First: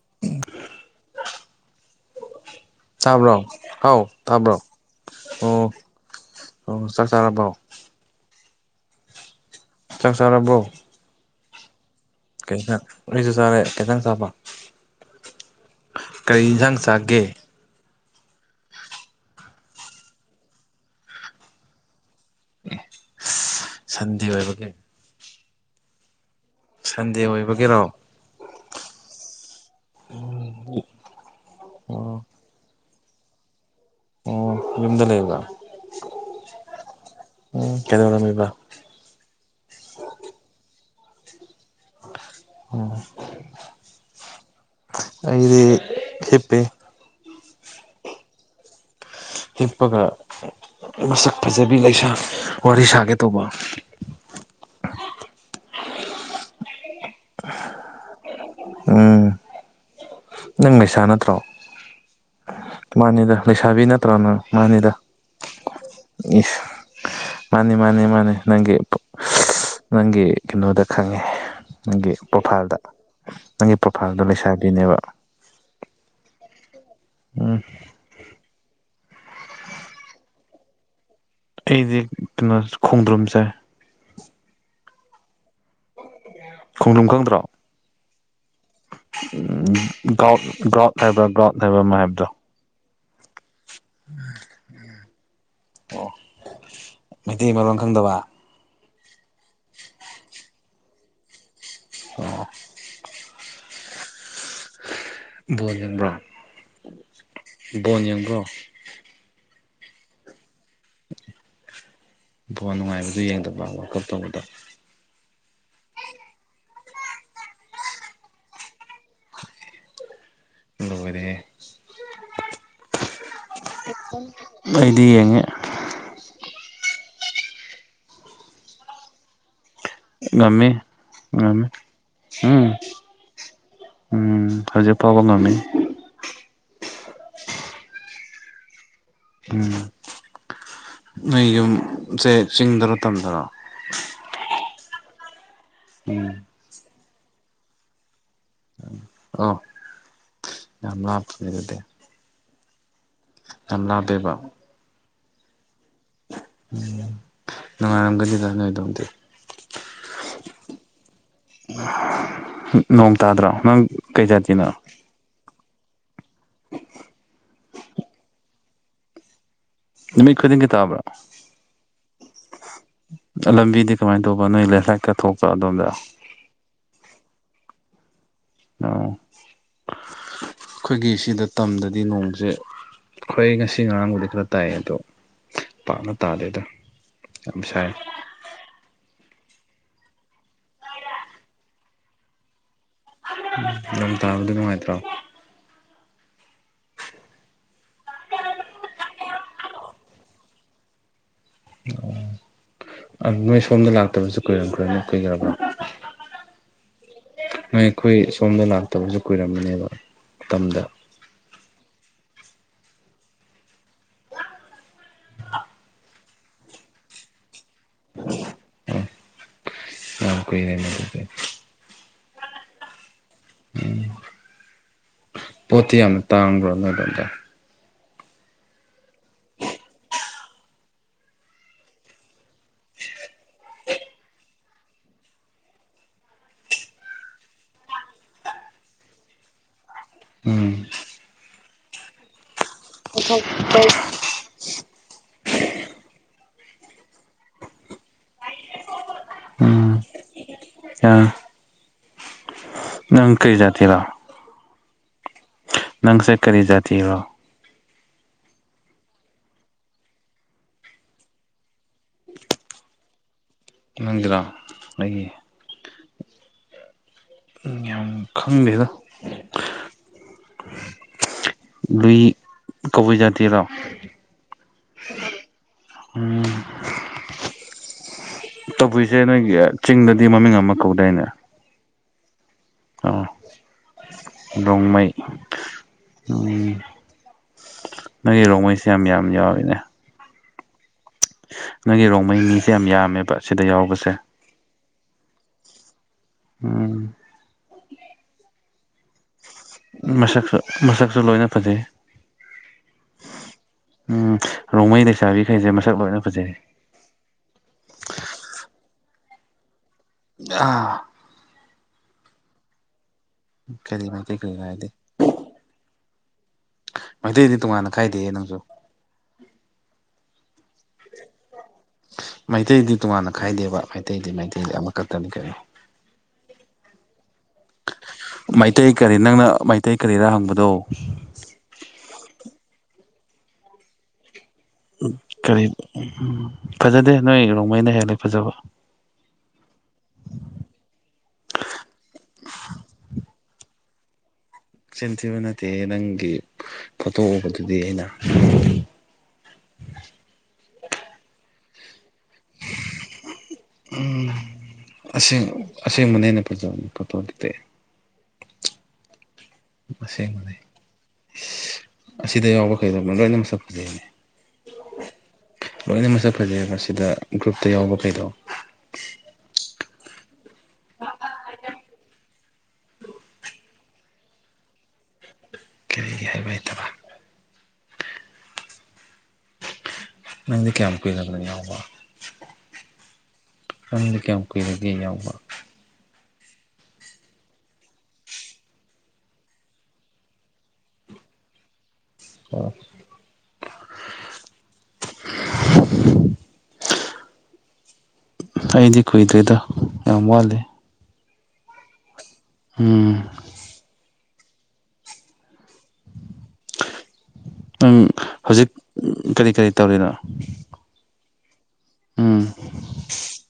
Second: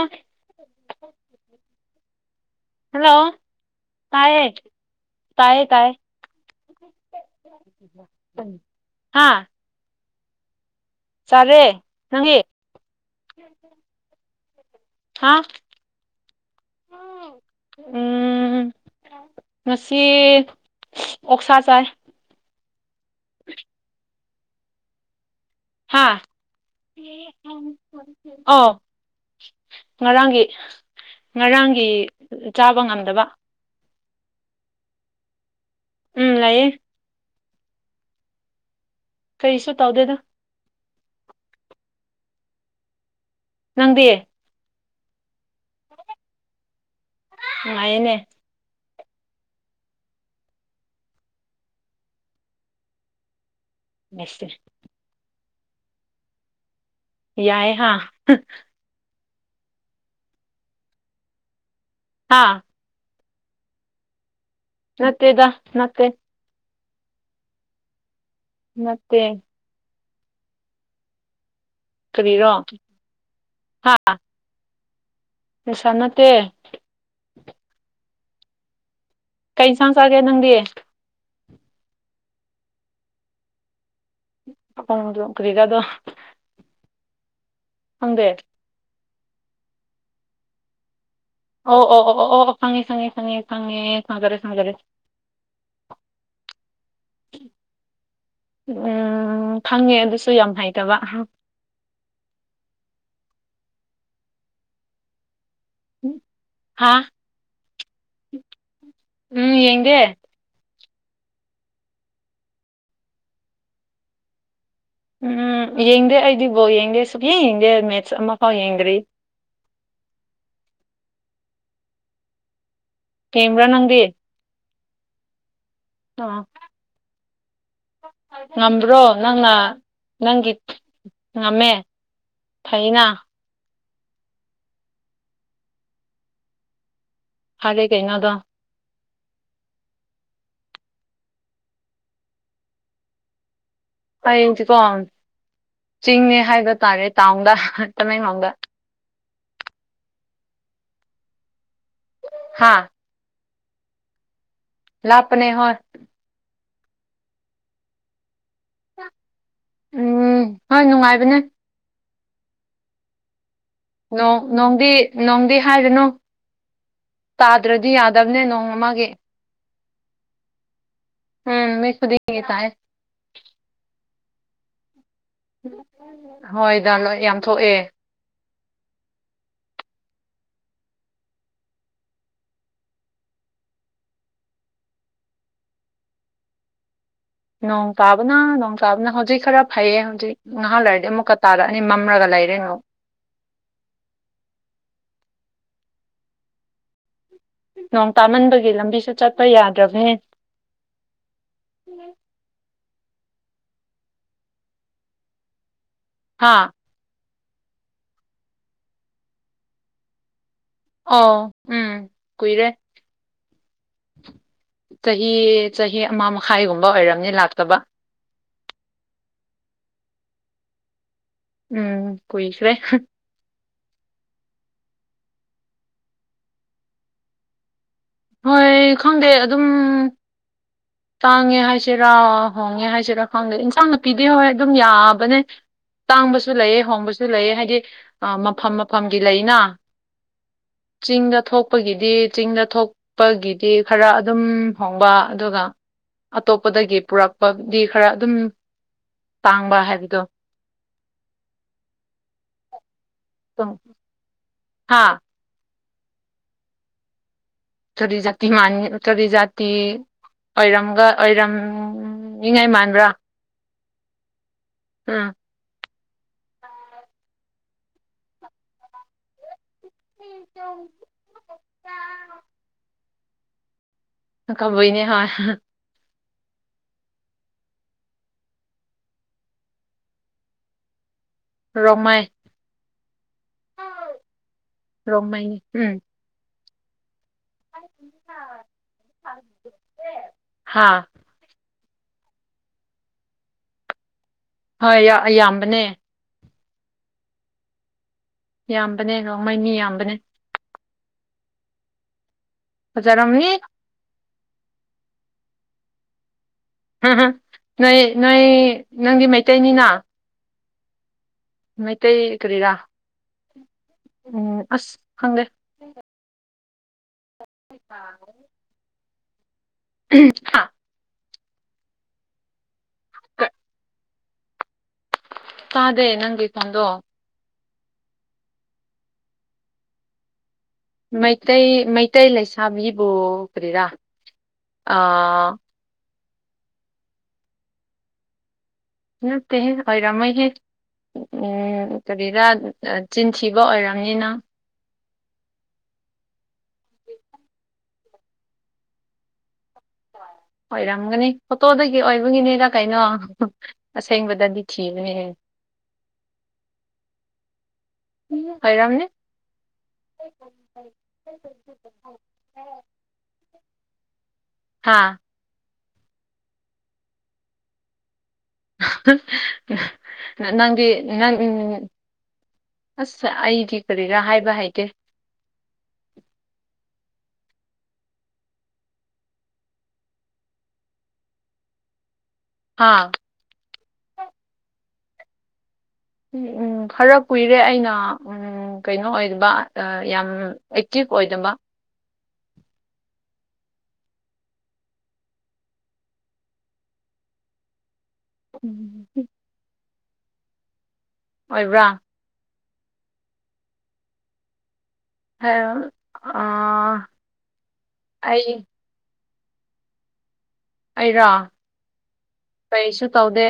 Okay ꯇꯥꯕ꯭ꯔꯣ ꯍꯥꯎ ꯇꯥꯏꯌꯦ ꯇꯥꯕ꯭ꯔꯣ ꯑꯣ ꯇꯥꯏꯌꯦ ꯑꯣ ꯆꯥꯛ ꯆꯥꯔꯕ꯭ꯔꯣ ꯍꯥꯥ ꯆꯥꯛ ꯆꯥꯔꯕ꯭ꯔꯣ ꯆꯔꯦ ꯈꯤꯇꯪ ꯑꯩꯁꯨ ꯆꯥꯔꯦ ꯈꯤꯇꯪ ꯆꯥꯕ ꯍꯥ ꯀꯔꯤ ꯌꯦꯟꯁꯥꯡ ꯆꯥꯒꯦ ꯎꯝ ꯉꯁꯤ ꯑꯣꯛꯁꯥ ꯆꯥꯏ ꯁꯟꯗꯦ ꯑꯣꯏꯕꯒꯤ ꯍꯥꯥ ꯁꯟꯗꯦ ꯑꯣꯏꯕꯒꯤꯔꯣ ꯑꯥꯎ ꯉꯔꯥꯡꯒꯤ ꯉꯔꯥꯡꯒꯤ ꯑꯣ ꯆꯥꯕ ꯉꯝꯗꯕ ꯑꯣ ꯌꯨꯝꯗ ꯂꯩꯕ꯭ꯔ ꯎꯝ ꯂꯩꯌꯦ ꯎꯝ ꯀꯗꯧꯔꯝꯃꯤꯕ ꯀꯩꯁꯨ ꯇꯧꯗꯦꯗ ꯎꯝ ꯅꯪꯗꯤ ꯑꯩꯗꯤ ꯍꯤꯞꯄꯤ ꯅꯨꯉꯥꯏꯌꯦꯅꯦ ꯍꯤꯞꯄꯒ ꯃꯁꯛ ꯐꯖꯕꯤ ꯂꯩꯁꯥ ꯋꯥꯔꯤ ꯁꯥꯒꯦ ꯇꯧꯕ ꯁ [unintelligible] ꯌꯥꯏ ꯍꯥꯥ ꯎꯝ ꯅꯪ ꯂꯩꯩꯁꯥ ꯅꯠꯇ꯭ꯔꯣ ꯍꯥꯥ ꯃꯥꯅꯤꯗ ꯂꯩꯁꯥꯕꯤ ꯅꯠꯇ꯭ꯔꯣ ꯅ ꯃꯥꯅꯤꯗ ꯅꯠꯇꯦꯗ ꯅꯠꯇꯦ ꯃꯥꯅꯦ ꯃꯥꯅꯦ ꯃꯥꯅꯦ ꯅꯪꯒꯤ ꯅꯠꯇꯦ ꯅꯪꯒꯤ ꯀꯩꯅꯣꯗ ꯈꯪꯉꯦ ꯅꯪꯒꯤ ꯀꯔꯤꯔꯣ ꯄ꯭ꯔꯣꯐꯥꯏꯜꯗ ꯅꯪꯒꯤ ꯄ꯭ꯔꯣꯐꯥꯏꯜꯗꯣ ꯂꯩꯁꯥꯕꯤꯅꯦꯕ ꯄꯩꯁꯥ ꯅꯠꯇꯦ ꯎꯝ ꯀꯩ ꯏꯟꯁꯥꯡ ꯆꯥꯒꯦ ꯅꯪꯗꯤ ꯑꯩꯗꯤ ꯀꯩꯅꯣ ꯈꯣꯡꯗ꯭ꯔꯨꯝ ꯆꯥꯏ ꯈꯣꯡꯗ꯭ꯔꯨꯝ ꯀꯔꯤꯔꯗꯣ ꯈꯣꯡꯗ꯭ꯔꯨꯝ ꯈꯪꯗ꯭ꯔꯣ ꯈꯪꯗꯦ ꯒꯥꯎ ꯒ꯭ꯔꯥꯎꯠ ꯍꯥꯏꯕ꯭ꯔꯥ ꯒ꯭ꯔꯥꯎꯠ ꯍꯥꯏꯕ꯭ꯔꯥ ꯑꯣ ꯑꯃ ꯑꯣ ꯑꯣ ꯍꯥꯏꯕꯗꯣ ꯑꯣ ꯑꯣ ꯑꯣ ꯐꯪꯉꯦ ꯐꯪꯉꯦ ꯐꯪꯉꯦ ꯐꯪꯉꯦ ꯊꯖꯔꯦ ꯊꯖꯔꯦ ꯑꯣ ꯃꯩꯇꯩ ꯃꯔꯣꯟ ꯈꯪꯗꯕ ꯎꯝ ꯈꯪꯉꯦ ꯑꯗꯨꯁꯨ ꯌꯥꯝ ꯍꯩꯇꯕ ꯑꯣ ꯕꯣꯟ ꯌꯦꯡꯕ꯭ꯔꯣ ꯍꯥ ꯕꯣꯟ ꯌꯦꯡꯕ꯭ꯔꯣ ꯎꯝ ꯌꯦꯡꯗꯦ ꯕꯣꯟ ꯅꯨꯡꯉꯥꯏꯕꯗꯨ ꯌꯦꯡꯗꯕ ꯋꯥꯜ ꯀꯞ ꯇꯧꯕꯗꯣ ꯎꯝ ꯌꯦꯡꯗꯦ ꯑꯩꯗꯤ ꯕꯣꯜ ꯌꯦꯡꯗꯦ ꯁꯨꯛꯌꯦꯡ ꯌꯦꯡꯗꯦ ꯃꯦꯠꯁ ꯑꯃꯐꯥꯎ ꯌꯦꯡꯗ꯭ꯔꯤ ꯂꯣꯏꯔꯦꯍꯦ ꯀꯦꯝꯕ꯭ꯔꯥ ꯅꯪꯗꯤ ꯑꯩꯗꯤ ꯌꯦꯡꯉꯦ ꯑ ꯉꯝꯕ꯭ꯔꯣ ꯅꯪꯅ ꯅꯪꯒꯤ ꯉꯝꯃꯤ ꯉꯝꯃꯤ ꯉꯝꯃꯦ ꯎꯝ ꯐꯩꯅ ꯎꯝ ꯍꯧꯖꯤꯛꯐꯥꯎꯕ ꯉꯝꯃꯤ ꯐꯔꯦ ꯀꯩꯅꯣ ꯑꯗꯣ ꯎꯝ ꯅꯣꯏ ꯌꯨꯝꯖꯦ ꯆꯤꯡꯗꯔꯣ ꯇꯝꯗꯔꯣ ꯍꯌꯦꯡꯆꯤꯀꯣꯝ ꯎꯝ ꯆꯤꯡꯅꯦ ꯍꯥꯏꯕ ꯇꯥꯔꯦ ꯇꯥꯎꯟꯗ ꯇꯃꯦꯡꯂꯣꯡꯗ ꯑꯣ ꯌꯥꯝ ꯂꯥꯞꯄꯤꯅꯦ ꯑꯗꯨꯗꯤ ꯍꯥꯥ ꯌꯥꯝ ꯂꯥꯞꯄꯦꯕ ꯂꯥꯞꯄꯅꯦ ꯍꯣꯏ ꯎꯝ ꯅꯨꯡꯉꯥꯏꯔꯝꯒꯗꯤꯗ ꯅꯣꯏ ꯎꯝ ꯍꯣꯏ ꯅꯨꯡꯉꯥꯏꯕꯅꯦ ꯅꯣꯡ ꯇꯥꯗ꯭ꯔꯣ ꯅꯪ ꯀꯩ ꯅꯣꯡ ꯖꯥꯇꯤꯅꯣ ꯅꯣꯡꯗꯤ ꯅꯣꯡꯗꯤ ꯍꯥꯏꯒꯅꯨ ꯇꯥꯗ꯭ꯔꯗꯤ ꯌꯥꯗꯕꯅꯦ ꯅꯣꯡꯑꯃꯒꯤ ꯅꯨꯃꯤꯠ ꯈꯨꯗꯤꯡꯒꯤ ꯇꯥꯕ꯭ꯔꯥ ꯎꯝ ꯅꯨꯃꯤꯠ ꯈꯨꯗꯤꯡꯒꯤ ꯇꯥꯏ ꯑ ꯂꯝꯕꯤꯗꯤ ꯀꯃꯥꯏ ꯇꯧꯕ ꯅꯣꯏ ꯂꯦꯟꯁ ꯂꯥꯏꯠꯪ ꯊꯣꯛꯄ꯭ꯔꯣ ꯑꯗꯣꯝꯗ ꯍꯣꯏꯗ ꯂꯣꯏ ꯌꯥꯝ ꯊꯣꯛꯑꯦ ꯑꯣ ꯈꯣꯏꯒꯤ ꯁꯤꯗ ꯇꯝꯗꯗꯤ ꯅꯣꯡꯁꯦ ꯑꯈꯣꯏ ꯉꯁꯤ ꯉꯔꯥꯡꯕꯨꯗꯤ ꯈꯔ ꯇꯥꯏꯌꯦ ꯑꯗꯣ ꯄꯥꯛꯅ ꯇꯥꯗꯦꯗ ꯌꯥꯝ ꯅꯣꯡ ꯁꯥꯏ ꯇꯥꯞ ꯕꯅ ꯅꯣꯡ ꯇꯥꯕꯅ ꯍꯧꯖꯤꯛ ꯈꯔ ꯐꯩꯌꯦ ꯍꯧꯖꯤꯛ ꯉꯍꯥꯛ ꯂꯩꯥꯏꯔꯗꯤ ꯑꯃꯨꯛꯀ ꯇꯥꯔꯛꯑꯅꯤ ꯃꯝꯔꯒ ꯂꯩꯔꯦ ꯅꯣꯛ ꯎꯝ ꯅꯣꯡ ꯇꯥꯕꯗꯤ ꯅꯨꯡꯉꯥꯏꯇ꯭ꯔꯣ ꯅꯣꯡ ꯇꯥꯃꯟꯕꯒꯤ ꯂꯝꯕꯤꯁꯨ ꯆꯠꯄ ꯌꯥꯗ꯭ꯔꯕꯅꯦ ꯑꯣ ꯑꯅꯣꯏ ꯁꯣꯝꯗ ꯂꯥꯛꯇꯕꯁꯨ ꯀꯨꯏꯔꯝꯈ꯭ꯔꯅꯤ ꯀꯨꯏꯒ꯭ꯔꯕ꯭ꯔꯣ ꯍꯥꯥ ꯅꯣꯏ ꯑꯩꯈꯣꯏ ꯁꯣꯝꯗ ꯂꯥꯛꯇꯕꯁꯨ ꯀꯨꯏꯔꯝꯃꯅꯦꯕ ꯇꯝꯗ ꯑꯣ ꯎꯝ ꯀꯨꯏꯔꯦ ꯆꯍꯤ ꯆꯍꯤ ꯑꯃ ꯃꯈꯥꯏꯒꯨꯝꯕ ꯑꯣꯏꯔꯝꯅꯤ ꯂꯥꯛꯇꯕ ꯑꯣ ꯌꯥꯝ ꯀꯨꯏꯔꯦꯅꯦ ꯑꯗꯨꯗꯤ ꯎꯝ ꯀꯨꯏꯈ꯭ꯔꯦ ꯎꯝ ꯄꯣꯠꯇꯤ ꯌꯥꯝꯅ ꯇꯥꯥꯡꯕ꯭ꯔꯣ ꯅꯣꯏ ꯑꯗꯣꯝꯗ ꯍꯣꯏ ꯈꯪꯗꯦ ꯑꯗꯨꯝ ꯇꯥꯡꯉꯦ ꯍꯥꯏꯁꯤꯔꯥ ꯍꯣꯡꯉꯦ ꯍꯥꯏꯁꯤꯔꯥ ꯈꯪꯗꯦ ꯏꯟꯁꯥꯡꯅ ꯄꯤꯗꯤ ꯍꯣꯏ ꯑꯗꯨꯝ ꯌꯥꯕꯅꯦ ꯇꯥꯡꯕꯁꯨ ꯂꯩꯑꯦ ꯍꯣꯡꯕꯁꯨ ꯂꯩꯑꯦ ꯍꯥꯏꯗꯤ ꯃꯐꯝ ꯃꯐꯝꯒꯤ ꯂꯩꯅ ꯎꯝ ꯆꯤꯡꯗ ꯊꯣꯛꯄꯒꯤꯗꯤ ꯆꯤꯡꯗ ꯊꯣꯛꯄꯒꯤꯗꯤ ꯈꯔ ꯑꯗꯨꯝ ꯍꯣꯡꯕ ꯑꯗꯨꯒ ꯑꯇꯣꯞꯄꯗꯒꯤ ꯄꯨꯔꯛꯄꯗꯤ ꯈꯔ ꯑꯗꯨꯝ ꯇꯥꯡꯕ ꯍꯥꯏꯕꯗꯣ ꯑ ꯅꯪ ꯀꯩ ꯖꯥꯇꯤꯔꯣ ꯍꯥꯥ ꯅꯪꯁꯦ ꯀꯔꯤ ꯖꯥꯇꯤꯔꯣ ꯎꯇꯗꯤ ꯖꯤ ꯃ ꯆꯗꯤꯖꯥꯇꯤ ꯑꯣꯏꯔꯝꯒ ꯑꯣꯏꯔꯝꯃꯤꯉꯥꯏ ꯃꯥꯟꯕ꯭ꯔꯥ ꯃꯪꯖꯤꯔꯥ ꯑꯩꯒꯤ ꯎꯝ ꯌꯥꯝ ꯈꯪꯗꯦꯗ ꯂꯨꯏ ꯀꯕꯨꯏ ꯖꯥꯇꯤꯗꯣ ꯀꯕꯨꯏꯅꯦ ꯍ ꯎꯝ ꯇꯧꯕꯁꯦ ꯅꯣꯏꯒꯤ ꯆꯤꯡꯗꯗꯤ ꯃꯃꯤꯡ ꯑꯃ ꯀꯧꯗꯥꯏꯅꯦ ꯔꯃꯥꯏ ꯑꯣ ꯗꯣꯡꯃꯩ ꯔꯣꯡꯃꯩꯅꯤ ꯎꯝ ꯎ ꯅꯪꯒꯤ ꯔꯣꯡꯃꯩꯁꯦ ꯌꯥꯝ ꯌꯥꯝ ꯌꯥꯎꯋꯤꯅꯦ ꯍꯥꯥ ꯅꯪꯒꯤ ꯔꯣꯡꯃꯩꯅꯤꯁꯦ ꯌꯥꯝ ꯌꯥꯝꯃꯦꯕ ꯁꯤꯗ ꯌꯥꯎꯕꯁꯦ ꯍꯣꯏ ꯏ ꯌꯥꯝꯕꯅꯦ ꯎꯝ ꯌꯥꯝꯕꯅꯦ ꯉꯃꯩꯅꯤ ꯌꯥꯝꯕꯅꯦ ꯃꯁꯛꯁꯨ ꯃꯁꯛꯁꯨ ꯂꯣꯏꯅ ꯐꯖꯩ ꯍꯖꯔꯝꯃꯤ ꯎꯝ ꯔꯣꯡꯃꯩ ꯂꯩꯁꯥꯕꯤꯈꯩꯁꯦ ꯃꯁꯛ ꯂꯣꯏꯅ ꯐꯖꯩ ꯝ ꯅꯣꯏ ꯅꯣꯏ ꯅꯪꯒꯤ ꯃꯩꯇꯩꯅꯤꯅ ꯑꯥ ꯃꯩꯇꯩ ꯀꯔꯤꯔꯥ ꯀꯔꯤ ꯃꯩꯇꯩ ꯎꯝ ꯀꯔꯤ ꯍꯥꯏꯗꯤ ꯑꯁ ꯈꯪꯗꯦ ꯃꯩꯇꯩꯗꯤ ꯇꯣꯉꯥꯟꯅ ꯈꯥꯏꯗꯦ ꯅꯪꯁꯨ ꯎ ꯍꯥ ꯃꯩꯇꯩꯗꯤ ꯇꯣꯉꯥꯟꯅ ꯈꯥꯏꯗꯦꯕ ꯃꯩꯇꯩꯗꯤ ꯃꯩꯇꯩꯗꯤ ꯑꯃꯈꯛꯇꯅꯤ ꯀꯩꯅꯣ ꯆꯗꯦ ꯅꯪꯒꯤ ꯆꯗꯣ ꯃꯩꯇꯩ ꯀꯔꯤ ꯅꯪꯅ ꯃꯩꯇꯩ ꯀꯔꯤꯔ ꯍꯪꯕꯗꯣ ꯃꯩꯇꯩ ꯃꯩꯇꯩ ꯂꯩꯁꯥꯕꯤꯕꯨ ꯀꯔꯤꯔꯥ ꯎ ꯑꯥ ꯀꯔꯤ ꯎ ꯐꯖꯗꯦ ꯅꯣꯏ ꯅꯣꯡꯃꯩꯅ ꯍꯦꯜꯂꯦ ꯐꯖꯕ ꯅꯠꯇꯦ ꯍꯣꯏꯔꯃꯩ ꯍꯦ ꯎ ꯀꯔꯤꯔꯥ ꯆꯤꯟꯊꯤꯕ ꯑꯣꯏꯔꯝꯅꯤꯅ ꯍꯛꯆꯤꯟꯊꯤꯕ ꯅꯠꯇꯦ ꯅꯪꯒꯤ ꯐꯣꯇꯣ ꯎꯕꯗꯨꯗꯤ ꯑꯩꯅ ꯑꯣꯏꯔꯝꯒꯅꯤ ꯐꯣꯇꯣꯗꯒꯤ ꯑꯣꯏꯕꯒꯤꯅꯤ ꯀꯩꯅꯣ ꯑꯁꯦꯡꯕꯗꯗꯤ ꯊꯤꯔꯌꯦ ꯑꯁꯦꯡ ꯑꯁꯦꯡꯕꯅ ꯍꯦꯟꯅ ꯐꯖꯕꯅꯤ ꯐꯣꯇꯣꯗꯨꯗꯤ ꯎ ꯍꯣꯏꯔꯝꯅꯦ ꯑꯁꯦꯡꯕ ꯂꯩ ꯑꯁꯤꯗ ꯌꯥꯎꯕ ꯀꯩꯗꯧꯕꯅꯤ ꯂꯣꯏꯅ ꯃꯁꯛ ꯐꯖꯩꯅꯤ ꯍꯥꯥ ꯂꯣꯏꯅ ꯃꯁꯛ ꯐꯖꯩꯑ ꯃꯁꯤꯗ ꯒ꯭ꯔꯨꯞꯇ ꯌꯥꯎꯕ ꯀꯩꯗꯣꯑꯣ ꯅꯪꯒꯤ ꯅꯪ ꯎ ꯑꯁ ꯑꯩꯗꯤ ꯀꯔꯤꯔꯥ ꯍꯥꯏꯕ ꯍꯥꯏꯗꯦ ꯀꯔꯤ ꯍꯥꯏꯕ ꯍꯥꯏꯇꯕ ꯅꯪꯗꯤ ꯀꯌꯥꯝ ꯀꯨꯏꯒꯅꯤ ꯌꯥꯎꯕ ꯍꯥꯥ ꯀꯪꯗꯤ ꯀꯌꯥꯝ ꯀꯨꯏꯔꯒꯦ ꯌꯥꯎꯕ ꯎꯝ ꯎꯝ ꯈꯔ ꯀꯨꯏꯔꯦ ꯑꯩꯅ ꯎꯝ ꯎ ꯀꯩꯅꯣ ꯑꯣꯏꯕ ꯌꯥꯝ ꯑꯦꯛꯇꯤꯚ ꯑꯣꯏꯗꯕ ꯑꯣ ꯑ ꯑꯩꯗꯤ ꯀꯨꯏꯗ꯭ꯣꯏꯗ ꯌꯥꯝ ꯋꯥꯠꯂꯦ ꯑꯣꯏꯕ꯭ꯔꯥ ꯎꯝ꯫ [unintelligible] ꯑꯝ ꯑꯩ ꯍꯧꯖꯤꯛ ꯀꯔꯤ ꯀꯔꯤ ꯇꯧꯔꯤꯅꯣ꯫ ꯑꯩꯔꯣ ꯎꯝ ꯀꯩꯁꯨ ꯇꯧꯗꯦ꯫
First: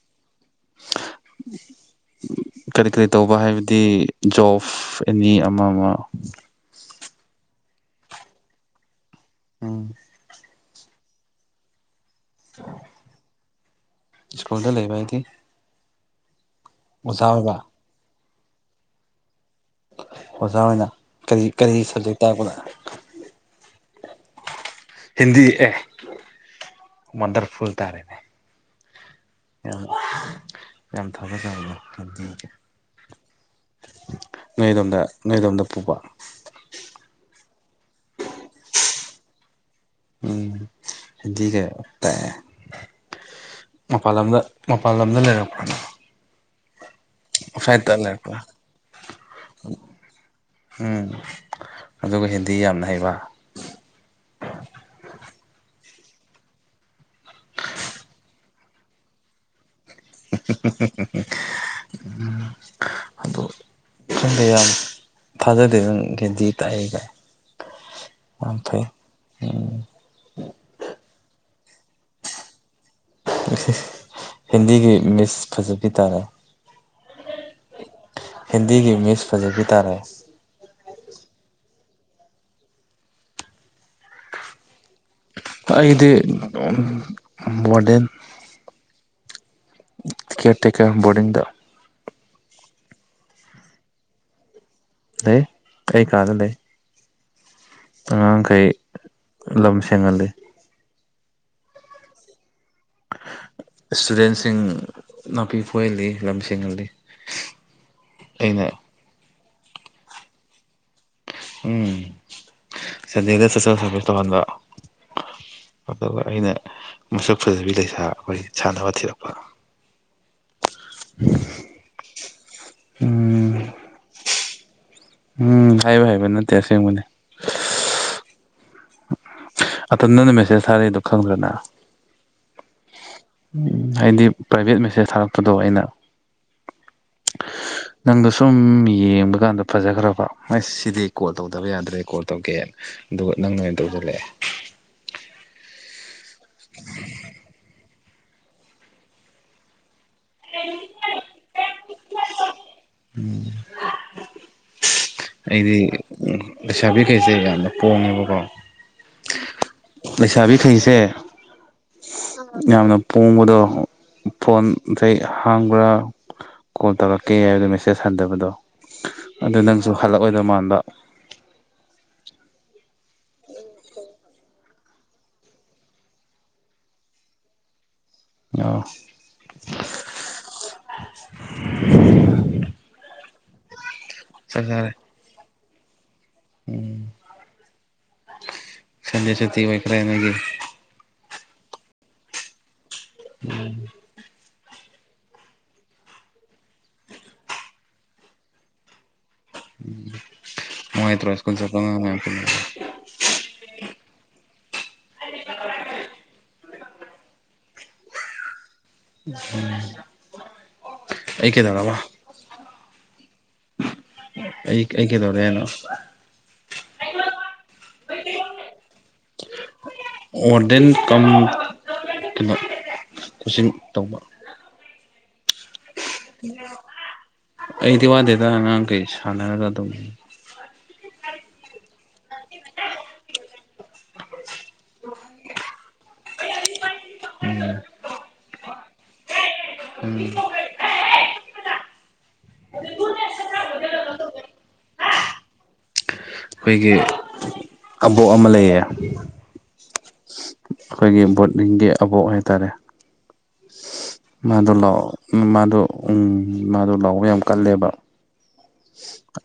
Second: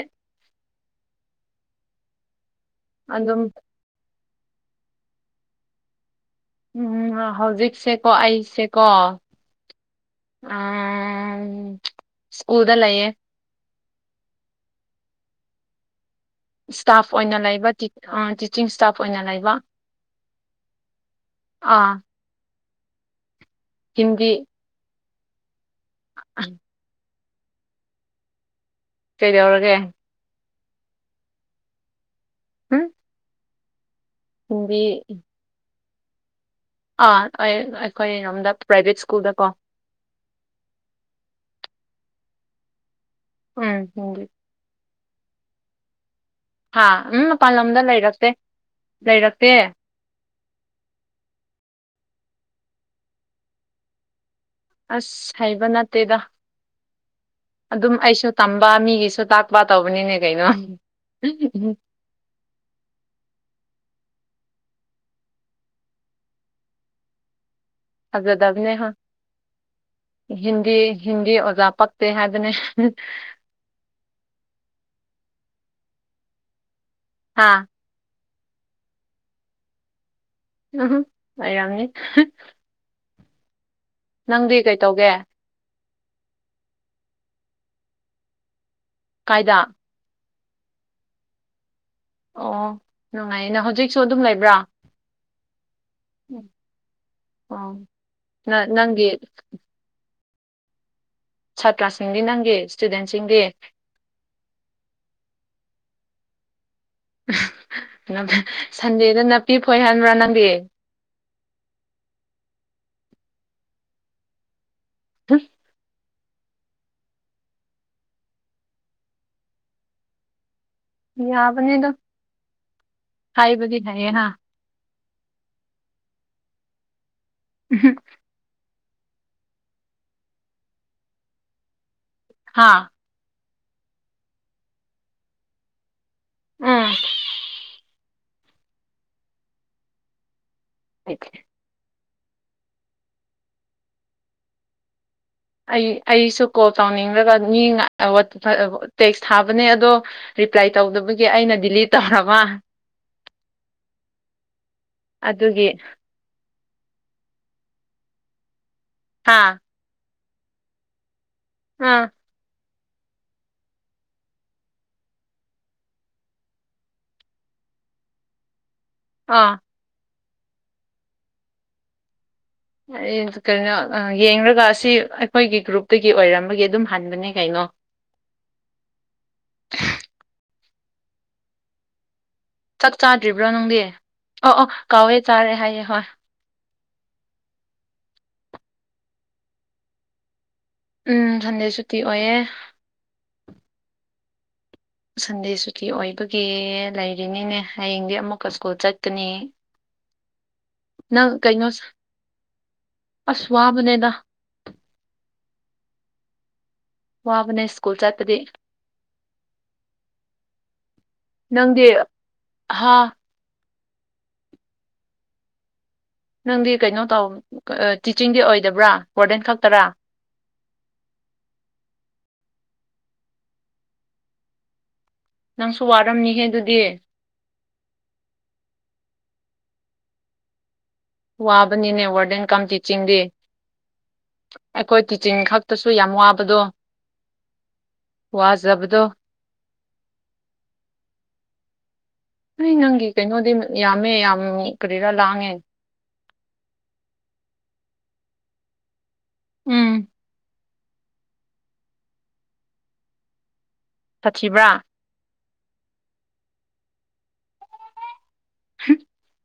ꯀꯔꯤ ꯀꯔꯤ ꯇꯧꯕ ꯑꯗꯨꯝ ꯍꯥꯏꯕꯗꯤ ꯖꯣꯐ ꯑꯦꯅꯤ ꯑꯃ ꯃ ꯎꯝꯔꫭ ꯍꯧꯖꯤꯛꯁꯦꯀꯣ ꯑꯩꯁꯦꯀꯣ ꯎꯝ꯫ ꯎꯝ ꯁꯀꯨꯜꯗ ꯂꯩꯌꯦ꯫ ꯁ꯭ꯀꯨꯜꯗ ꯂꯩꯕ ꯍꯥꯏꯗꯤ꯫ ꯁ꯭ꯇꯥꯐ ꯑꯣꯖꯥ ꯑꯣꯏꯅ ꯑꯣꯏꯕ ꯂꯩꯕ ꯇꯤ ꯎꯝ ꯇꯤꯆꯤꯡ ꯁ꯭ꯇꯥꯐ ꯑꯣꯏꯅ ꯂꯩꯕ꯫ ꯑꯣꯖꯥ ꯑꯣꯏꯅ ꯀꯔꯤ ꯀꯔꯤ ꯑꯥ ꯁꯕꯖꯦꯛ ꯇꯥꯛꯄꯔꯥ꯫ ꯍꯤꯟꯗꯤ꯫ ꯍꯤꯟꯗꯤ ꯑꯦ꯫ [unintelligible] ꯋꯟꯗꯔꯐꯨꯜ ꯇꯥꯔꯦꯅꯦ꯫ ꯀꯩꯗꯧꯔꯒꯦ [inaudible] ꯎꯝ ꯅꯣꯏꯗꯣꯝꯗ ꯍꯤꯟꯗꯤ ꯅꯣꯏꯗꯣꯝꯗ ꯄꯨꯕ꯫ ꯑꯥ ꯑꯩ ꯑꯩꯈꯣꯅꯣꯝꯗ ꯄ꯭ꯔꯥꯏꯕꯦꯠ ꯁ꯭ꯀꯨꯜꯗ ꯀꯣ꯫ ꯎꯝ ꯍꯤꯟꯗꯤ ꯀꯩ ꯇꯥꯛꯑꯦ ꯎꯝ ꯃꯄꯥꯟ ꯍꯤꯟꯗꯤ ꯂꯝꯗ ꯃꯄꯥꯟ ꯂꯝꯗ ꯂꯩꯔꯛꯄ꯭ꯔ ꯍꯥ ꯎꯝ ꯃꯄꯥꯟ ꯂꯝꯗ ꯑꯥꯎꯠꯁꯥꯏꯗꯠꯇ ꯂꯩꯔꯛꯇꯦ ꯂꯩꯔꯛꯄ꯭ꯔꯥ ꯂꯩꯔꯛꯇꯦ꯫ ꯎꯝ ꯑꯗꯨꯒ ꯍꯤꯟꯗꯤ ꯌꯥꯝꯅ ꯍꯩꯕ꯫ ꯑꯁ ꯍꯩꯕ ꯅꯠꯇꯦꯗ ꯑꯗꯨꯝ ꯑꯩꯁꯨ ꯇꯝꯕ ꯃꯤꯒꯤꯁꯨ ꯇꯥꯛ ꯕꯥ ꯇꯧꯕꯅꯤꯅꯦ ꯀꯩꯅꫭ꯫ [unintelligible] ꯑꯗꯣ ꯈꯪꯗꯦ ꯌꯥꯝ ꯊꯥꯖꯗꯦ ꯅꯪ ꯒꯦꯟꯗꯤ ꯇꯥꯛꯑꯦ ꯀꯥꯏ꯫ ꯌꯥꯝ ꯊꯖꯗꯕꯅꯦ ꯐꯩ ꯍꯥ꯫ ꯍꯤꯟꯗꯤ ꯍꯤꯟꯗꯤ ꯑꯣꯖꯥ ꯄꯛꯇꯦ ꯍꯥꯏꯕꯅꯦ꯫ [unintelligible] ꯍꯤꯟꯗꯤꯒꯤ ꯃꯤꯁ ꯐꯖꯕꯤ ꯇꯥꯔꯦ꯫ ꯑꯥ꯫ ꯍꯤꯟꯗꯤꯒꯤ ꯃꯤꯁ ꯐꯖꯕꯤ ꯇꯥꯔꯦ꯫ [unintelligible] ꯑꯩꯔꯝꯅꯤ꯫ ꯅꯪꯗꯤ ꯀꯩꯇꯧꯒꯦ꯫ ꯑꯩꯗꯤ ꯋꯥꯔꯗꯦꯟ꯫ ꯀꯥꯏꯗꯥ꯫ ꯀꯦꯔ ꯇꯦꯀꯔ ꯕꯣꯔꯗꯤꯡꯗ꯫ ꯑꯣ ꯅꯨꯡꯉꯥꯏꯌꯦ ꯅ ꯍꯧꯖꯤꯛꯁꯨ ꯑꯗꯨꯝ ꯂꯩꯕ꯭ꯔꯥ꯫ ꯂꯩ ꯑꯩ ꯀꯥꯗ ꯎꯝ. ꯂꯩ꯫ ꯑꯣ ꯅ ꯅꯪꯒꯤ ꯂꯨꯝ ꯁꯦꯡꯍꯜꯂꯤ꯫ ꯁꯥꯇ꯭ꯔꯥꯁꯤꯡꯗꯤ ꯅꯪꯒꯤ꯫ ꯁ꯭ꯇꯨꯗꯦꯟꯁꯤꯡꯗꯤ꯫ ꯏꯁ꯭ꯇꯨꯗꯦꯟꯁꯤꯡ ꯅꯥꯄꯤ ꯐꯣꯏꯍꯜꯂꯤ ꯂꯝ ꯁꯦꯡꯍꯜꯂꯤ꯫ ꯑꯩꯅ ꯁꯟꯗꯦꯗ ꯅꯥꯄꯤ ꯐꯣꯏꯍꯟꯕ꯭ꯔꯥ ꯅꯪꯗꯤ꯫ ꯎꯝ ꯁꯟꯗꯦꯗ ꯁꫭꯁꯦꯜ ꯁꯔꯚꯤꯁ ꯇꯧꯍꯟꯕ꯫ [inaudible] ꯑꯗꯨꯒ ꯑꯩꯅ ꯃꯁꯛ ꯐꯖꯕꯤ ꯂꯩꯁꯥ ꯑꯩꯈꯣꯏ ꯁꯥꯟꯅꯕ ꯊꯤꯔꯛꯄ꯫ ꯌꯥꯕꯅꯤꯗ ꯎꯝ ꯍꯥꯏꯕꯗꯤ ꯍꯩꯌꯦ ꯍꯥ꯫ ꯎꯝ ꯍꯥꯏꯕ ꯍꯩꯕ ꯅꯠꯇꯦ ꯑꯁꯦꯡꯕꯅꯦ꯫ ꯎꯝ ꯑꯇ ꯅꯪꯅ ꯃꯦꯁꯦꯁ ꯊꯥꯔꯔꯤꯗꯣ ꯈꯪꯈ꯭ꯔꯅ ꯍꯥꯥ ꯎ ꯍꯥꯏꯗꯤ ꯄ꯭ꯔꯥꯏꯚꯦꯠ ꯃꯦꯁꯦꯁ ꯊꯥꯔꯛꯄꯗꯣ ꯑꯩꯅ ꯑꯥ ꯅꯪꯗꯣ ꯁꯨꯝ ꯌꯦꯡꯕ ꯀꯥꯟꯗ ꯐꯖꯈ꯭ꯔꯕ ꯑꯁ ꯁꯤꯗꯤꯩ ꯀꯣꯜ ꯇꯧꯦ ꯇ ꯇꯕ ꯌꯥꯗ꯭ꯔꯦ ꯀꯣꯜ ꯇꯧꯒꯦꯅ ꯑꯗꯨꯒ ꯅꯪ ꯅ ꯑꯣꯏꯅ ꯇꯧꯁꯤꯜꯂꯛꯑꯦ ꯑꯩ ꯑꯩꯁꯨ ꯀꯣꯜ ꯇꯧꯅꯤꯡꯂꯒ ꯃꯤ ꯇꯦꯛꯁ ꯊꯥꯕꯅꯦ ꯑꯗꯣ ꯔꯤꯄ꯭ꯂꯥꯏ ꯇꯧꯗꯕꯒꯤ ꯑꯩꯅ ꯗꯤꯂꯤꯠ ꯇꯧꯔꯕ ꯎꯝ ꯑꯗꯨꯒꯤ ꯂꯩꯁꯥꯕꯤꯈꯩꯁꯦ ꯌꯥꯝꯅ ꯄꯣꯡꯉꯦꯕꯀꯣ ꯍꯥꯥ ꯂꯩꯁꯥꯕꯤ ꯐꯩꯁꯦ ꯑꯥ ꯌꯥꯝꯅ ꯄꯣꯡꯕꯗꯣ ꯐꯣꯟ ꯑ ꯍꯥꯡꯕ꯭ꯔꯥ ꯀꯣꯜ ꯇꯧꯔꯛꯀꯦ ꯍꯥꯏꯕꯗꯣ ꯃꯦꯁꯦꯖ ꯍꯟꯊꯕꯗꯣ ꯑꯥ ꯑꯗꯨ ꯅꯪꯁꯨ ꯍꯜꯂꯛꯑꯣꯏꯗꯧ ꯃꯥꯟꯕ ꯀꯩꯅꯣ ꯌꯦꯡꯒ ꯑꯁꯤ ꯑꯩꯈꯣꯏꯒꯤ ꯒ꯭ꯔꯨꯞꯇꯒꯤ ꯑꯣꯏꯔꯝꯕꯒꯤ ꯑꯗꯨꯝ ꯍꯟꯕꯅꯦ ꯀꯩꯅꯣ ꯑ ꯆꯥꯛ ꯆꯥꯗ꯭ꯔꯤꯕ꯭ꯔꯣ ꯅꯪꯗꯤ ꯑꯣ ꯆꯥꯛ ꯑꯣ ꯀꯥꯎꯋꯦ ꯆꯥꯔꯦ ꯍꯥꯏꯌꯦꯦ ꯍꯣꯏ ꯎꯝ ꯁꯗ ꯁꯇ ꯈ꯭ꯔꯅꯒꯤꯦ ꯎꯝ ꯁꯟꯗꯦ ꯁꯨꯇꯤ ꯑꯣꯏꯌꯦꯦ ꯎꯝ ꯁꯟꯗꯦ ꯁꯨꯇꯤ ꯑꯣꯏꯕꯒꯤ ꯂꯩꯔꯤꯅꯤꯅꯦ ꯍꯌꯦꯡꯗꯤ ꯑꯃꯨꯛꯀ ꯁ꯭ꯀꯨꯜ ꯆꯠꯀꯅꯤ ꯎꯝ ꯃ ꯇ꯭ꯔꯣ ꯏꯁꯀꯨꯜ ꯆ ꯑꯁꯋꯥꯕꯅꯦꯗꯥ ꯋꯥꯕꯅ ꯁ꯭ꯀꯨꯜ ꯆꯠꯇꯗꯤ ꯎꯝ ꯑꯩ ꯀꯦꯗꯔ ꯋꯥ ꯍꯥꯥ ꯑꯩ ꯑꯩ ꯀꯩꯗꯧꯔꯦꯅꯣ ꯅꯪꯗꯤ ꯀꯩꯅꯣ ꯇꯧ ꯇꯤꯆꯤꯡꯗꯤ ꯑꯣꯏꯗꯕ꯭ꯔꯥ ꯏꯁꯣꯔꯗꯦꯟ ꯈꯛꯇꯔꯥ ꯑꯣꯔꯗꯦꯟ ꯀꯝ ꯀꯤꯂꯣ ꯈꯨꯆ ꯇꯧꯕ ꯅꯪꯁꯨ ꯋꯥꯔꯝꯅꯤꯍꯦ ꯑꯗꯨꯗꯤ ꯑꯩꯗꯤ ꯋꯥꯗꯦꯗ ꯅꯥꯡ ꯀꯩ ꯁꯥꯟꯅꯔꯒ ꯑꯗꯨꯝ ꯋꯥꯕꯅꯤꯅꯦ ꯋꯥꯔꯗꯦꯟ ꯀꯝ ꯇꯤꯆꯤꯡꯗꯤ ꯑꯩꯈꯣꯏ ꯇꯤꯆꯤꯡ ꯈꯛꯇꯁꯨ ꯌꯥꯝ ꯋꯥꯕꯗꯣ ꯋꯥꯖꯕꯗꯣ ꯎꯝ ꯅꯣꯏ ꯅꯪꯒꯤ ꯀꯩꯅꯣꯗꯤ ꯌꯥꯝꯃꯦ ꯌꯥꯝ ꯀꯔꯤꯔꯥ ꯂꯥꯡꯉꯦ ꯑꯩꯈꯣꯏꯒꯤ ꯑꯕꯣꯛ ꯑꯃ ꯂꯩꯌꯦ ꯎꯝ ꯑꯩꯈꯣꯏꯒꯤ ꯕꯣꯠꯅꯤꯡꯒꯤ ꯑꯕꯣꯛ ꯍꯥꯏꯇꯥꯔꯦ ꯁꯥꯊꯤꯕ꯭ꯔꯥ ꯃꯥꯗꯣ ꯂꯥꯛꯑꯣ ꯎ ꯃꯥꯗꯣ ꯎꯝ ꯃꯥꯗꯣ ꯂꯥꯛꯑꯣ ꯌꯥꯝ ꯀꯜꯂꯦꯕ ꯍ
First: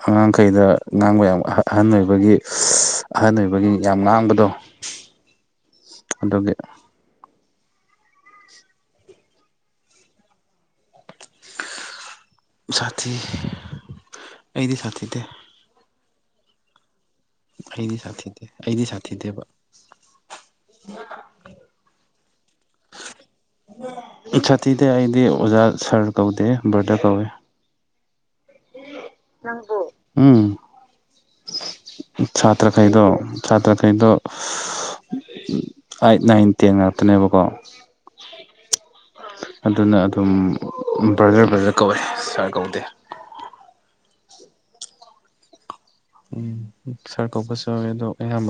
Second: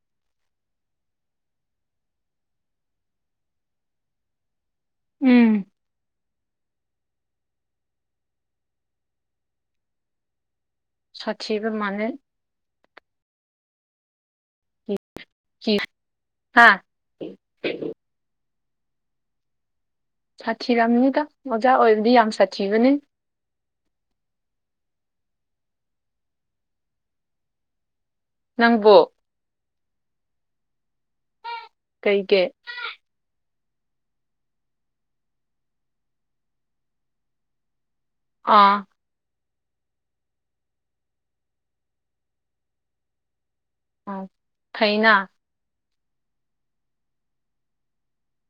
ꯑꯉꯥꯡꯈꯩꯗ ꯉꯥꯡꯕ ꯌꯥꯝ ꯑꯍꯟ ꯑꯣꯏꯕꯒꯤ ꯑꯍꯟ ꯑꯣꯏꯕꯒꯤ ꯌꯥꯝ ꯉꯥꯡꯕꯗꯣ ꯎꯝ ꯑꯗꯨꯒꯤ ꯁꯥꯇꯕꯨ ꯃꯅ ꯁꯥꯊꯤ ꯑꯩꯗꯤ ꯁꯥꯊꯤꯗꯦ ꯍꯥꯥ ꯑꯩꯗꯤ ꯁꯥꯊꯤꯗꯦ ꯑꯩꯗꯤ ꯁꯥꯊꯤꯗꯦꯕ ꯁꯥꯊꯤꯔꯝꯅꯤꯗ ꯑꯣꯖꯥ ꯑꯣꯏꯕꯗꯤ ꯌꯥꯝ ꯁꯥꯊꯤꯕꯅꯤ ꯁꯥꯊꯤꯗ ꯑꯩꯗꯤ ꯑꯣꯖꯥ ꯁꯥꯔ ꯀꯧꯗꯦ ꯕꯔꯗꯔ ꯀꯧꯋꯦ ꯅꯪꯕꯨꯣ ꯎꯝ ꯀꯩꯒꯤ ꯁꯥꯇ꯭ꯔꯈꯩꯗꯣ ꯁꯥꯇ꯭ꯔꯈꯩꯗꯣ ꯑꯥꯏꯠ ꯅꯥꯏꯟ ꯇꯦꯟ ꯉꯥꯛꯇꯅꯦꯕꯀꯣ ꯑꯥ ꯑꯗꯨꯅ ꯑꯗꯨꯝ ꯕ꯭ꯔꯖꯔ ꯕ꯭ꯔꯗꯔ ꯀꯧꯏꯦ ꯁꯥꯔ ꯀꯧꯗꯦ ꯎ ꯊꯩꯅꯥ ꯎꯝ ꯁꯥꯔ ꯀꯧꯕꯁꯨꯎꯋꯦ ꯑꯗꯣ ꯑꯌꯥꯝꯕꯅ